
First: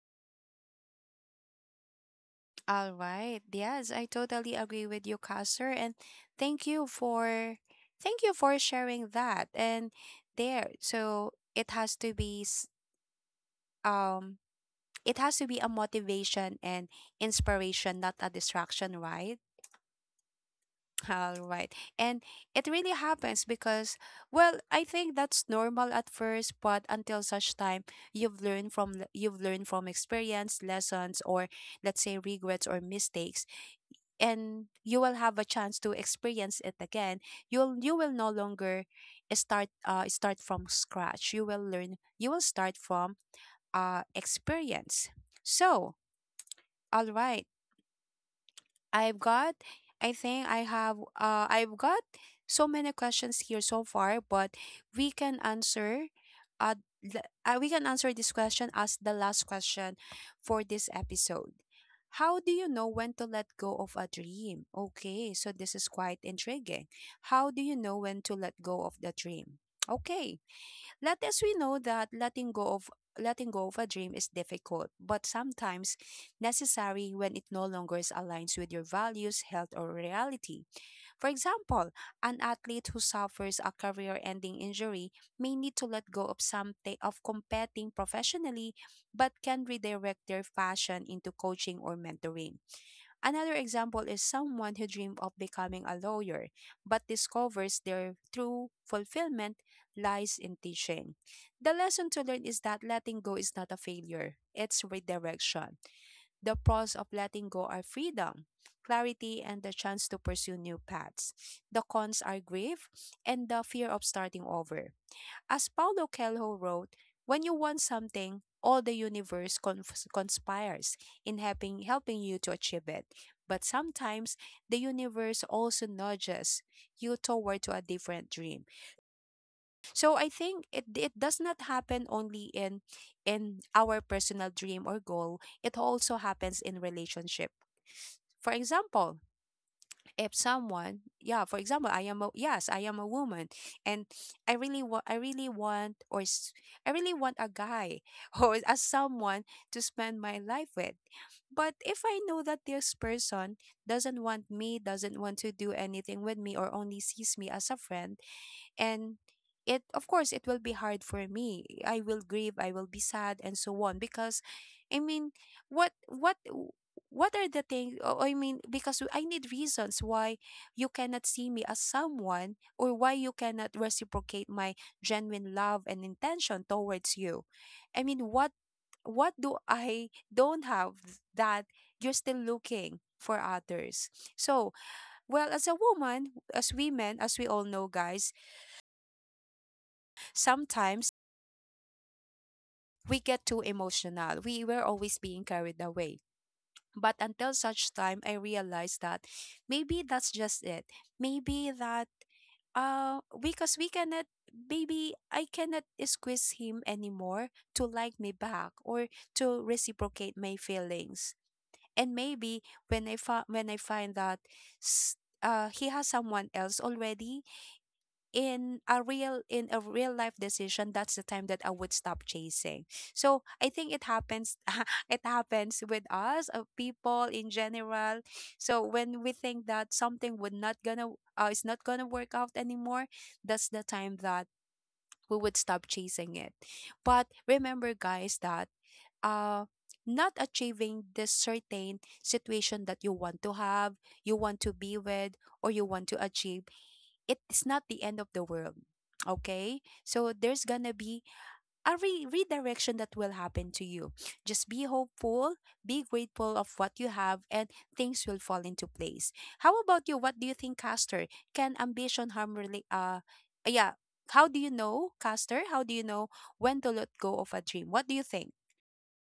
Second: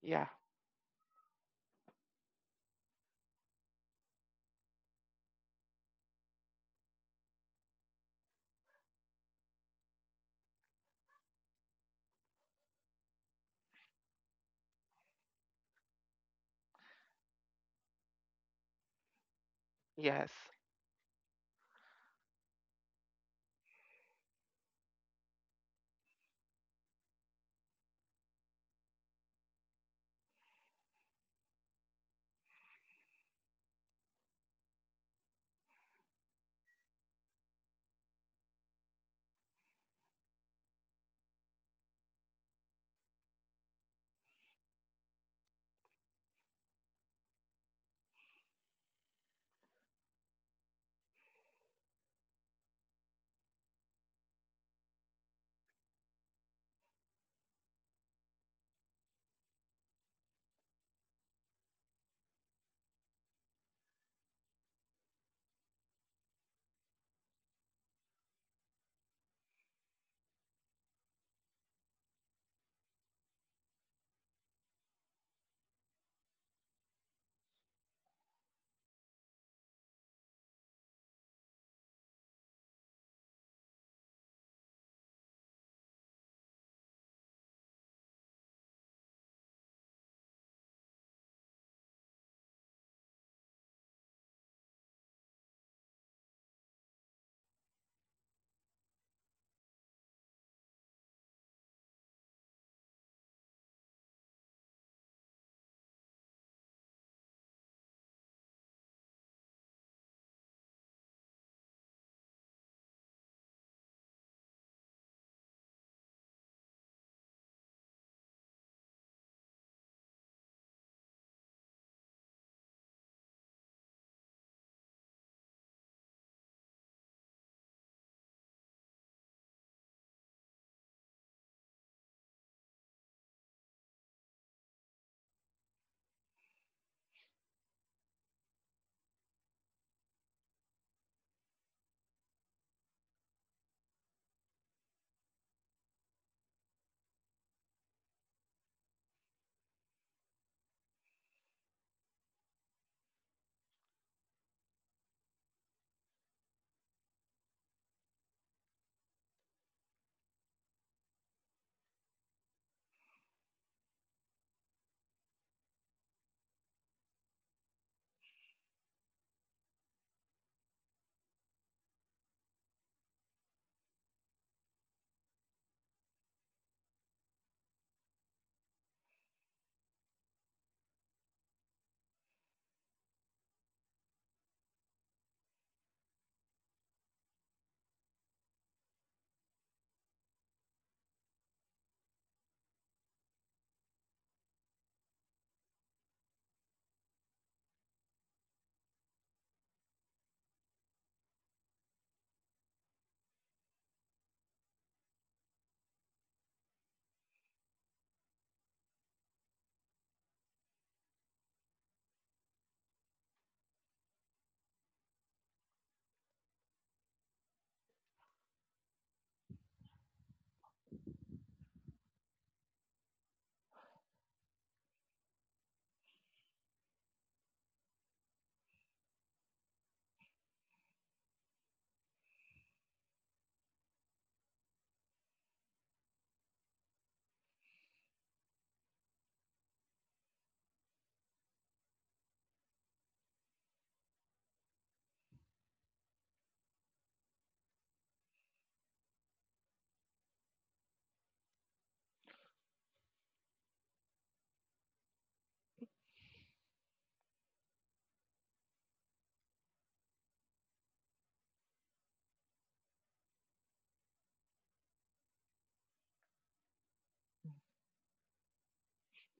Yeah,
All right, yes, I totally agree with you, Caster, and thank you for thank you for sharing that. And there, so it has to be um it has to be a motivation and inspiration, not a distraction, right?
yes.
All right. And it really happens because, well, I think that's normal at first, but until such time you've learned from experience, lessons, or let's say regrets or mistakes, and you will have a chance to experience it again. You will no longer start, start from scratch. You will learn. You will start from experience. So, all right. I've got, I think I have, I've got so many questions here so far, but we can answer, uh, we can answer this question as the last question for this episode. How do you know when to let go of a dream? Okay, so this is quite intriguing. How do you know when to let go of the dream? Okay, let us we know that letting go of a dream is difficult, but sometimes necessary when it no longer aligns with your values, health, or reality. For example, an athlete who suffers a career-ending injury may need to let go of competing professionally, but can redirect their passion into coaching or mentoring. Another example is someone who dreamed of becoming a lawyer but discovers their true fulfillment lies in teaching. The lesson to learn is that letting go is not a failure, it's redirection. The pros of letting go are freedom, clarity, and the chance to pursue new paths. The cons are grief and the fear of starting over. As Paulo Coelho wrote, when you want something, all the universe conspires in helping you to achieve it. But sometimes the universe also nudges you toward to a different dream. So I think it does not happen only in, our personal dream or goal. It also happens in relationship. For example, if someone, for example, I am a woman, and i really want i really want or s- I really want a guy, or as someone to spend my life with. But if I know that this person doesn't want me, doesn't want to do anything with me, or only sees me as a friend, and it of course it will be hard for me. I will grieve, I will be sad, and so on. Because, I mean, what what what are the things? I mean, because I need reasons why you cannot see me as someone, or why you cannot reciprocate my genuine love and intention towards you. I mean, what do I don't have, that you're still looking for others? So, well, as a woman, as women, as we all know, guys, sometimes we get too emotional. We were always being carried away. But until such time, I realized that maybe that's just it. Maybe that because we cannot maybe I cannot squeeze him anymore to like me back, or to reciprocate my feelings. And maybe when when I find that, he has someone else already, in a real life decision, that's the time that I would stop chasing. So I think it happens, it happens with us, people in general. So when we think that something would not gonna is not gonna work out anymore, that's the time that we would stop chasing it. But remember, guys, that uh not achieving this certain situation that you want to have, you want to be with, or you want to achieve, it is not the end of the world. Okay? So there's going to be a redirection that will happen to you. Just be hopeful, be grateful of what you have, and things will fall into place. How about you? What do you think, Caster? Can ambition harm really? Yeah. How do you know, Caster? How do you know when to let go of a dream? What do you think?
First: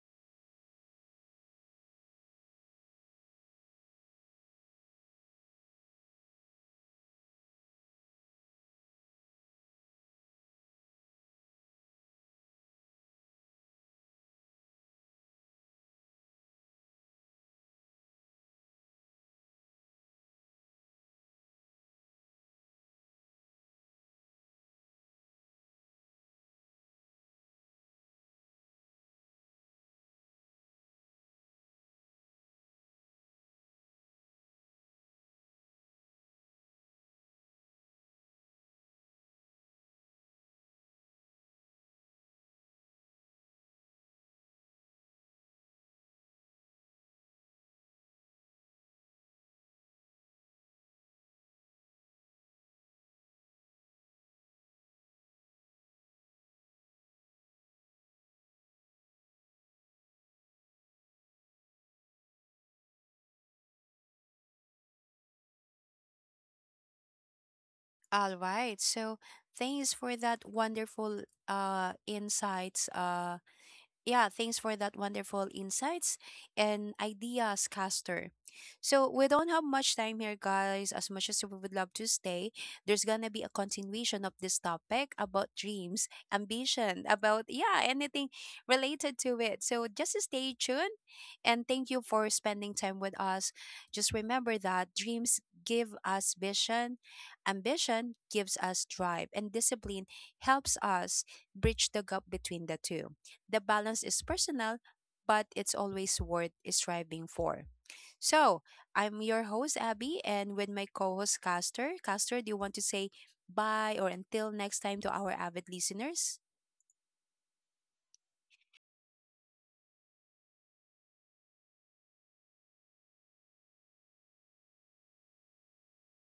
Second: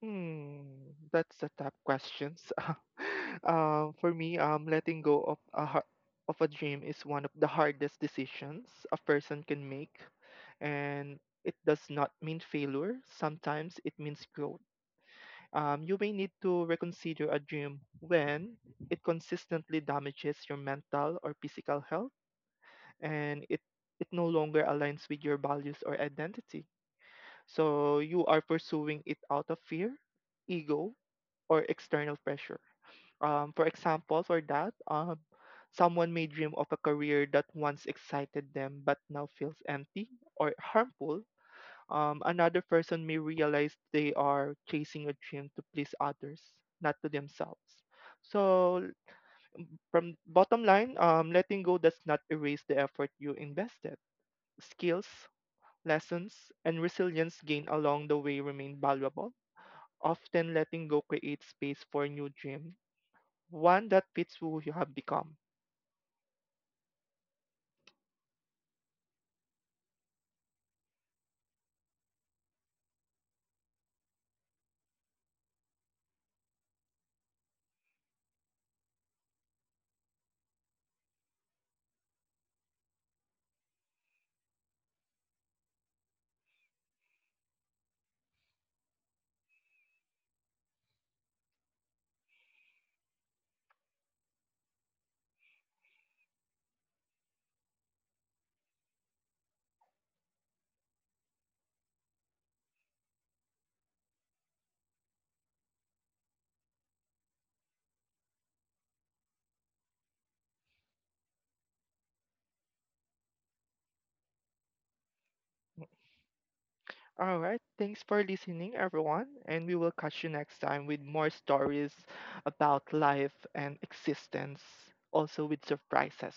Hmm, that's a tough questions. For me, letting go of of a dream is one of the hardest decisions a person can make, and it does not mean failure. Sometimes it means growth. You may need to reconsider a dream when it consistently damages your mental or physical health, and it no longer aligns with your values or identity. So you are pursuing it out of fear, ego, or external pressure. For example, for that, someone may dream of a career that once excited them but now feels empty or harmful. Another person may realize they are chasing a dream to please others, not to themselves. So, from bottom line, letting go does not erase the effort you invested. Skills, lessons, and resilience gained along the way remain valuable. Often, letting go creates space for new dreams, one that fits who you have become.
All right. So thanks for that wonderful insights, yeah, thanks for that wonderful insights and ideas, Caster. So we don't have much time here, guys. As much as we would love to stay, there's gonna be a continuation of this topic about dreams, ambition, about, yeah, anything related to it. So just stay tuned, and thank you for spending time with us. Just remember that dreams give us vision, ambition gives us drive, and discipline helps us bridge the gap between the two. The balance is personal, but it's always worth striving for. So, I'm your host, Abby, and with my co host, Castor. Castor, do you want to say bye or until next time to our avid listeners?
All right, thanks for listening, everyone, and we will catch you next time with more stories about life and existence, also with surprises.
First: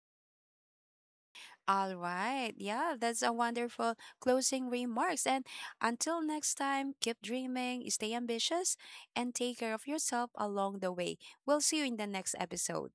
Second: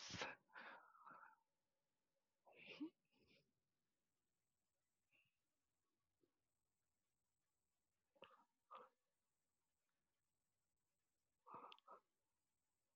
All right. Yeah, that's a wonderful closing remarks. And until next time, keep dreaming, stay ambitious, and take care of yourself along the way. We'll see you in the next episode.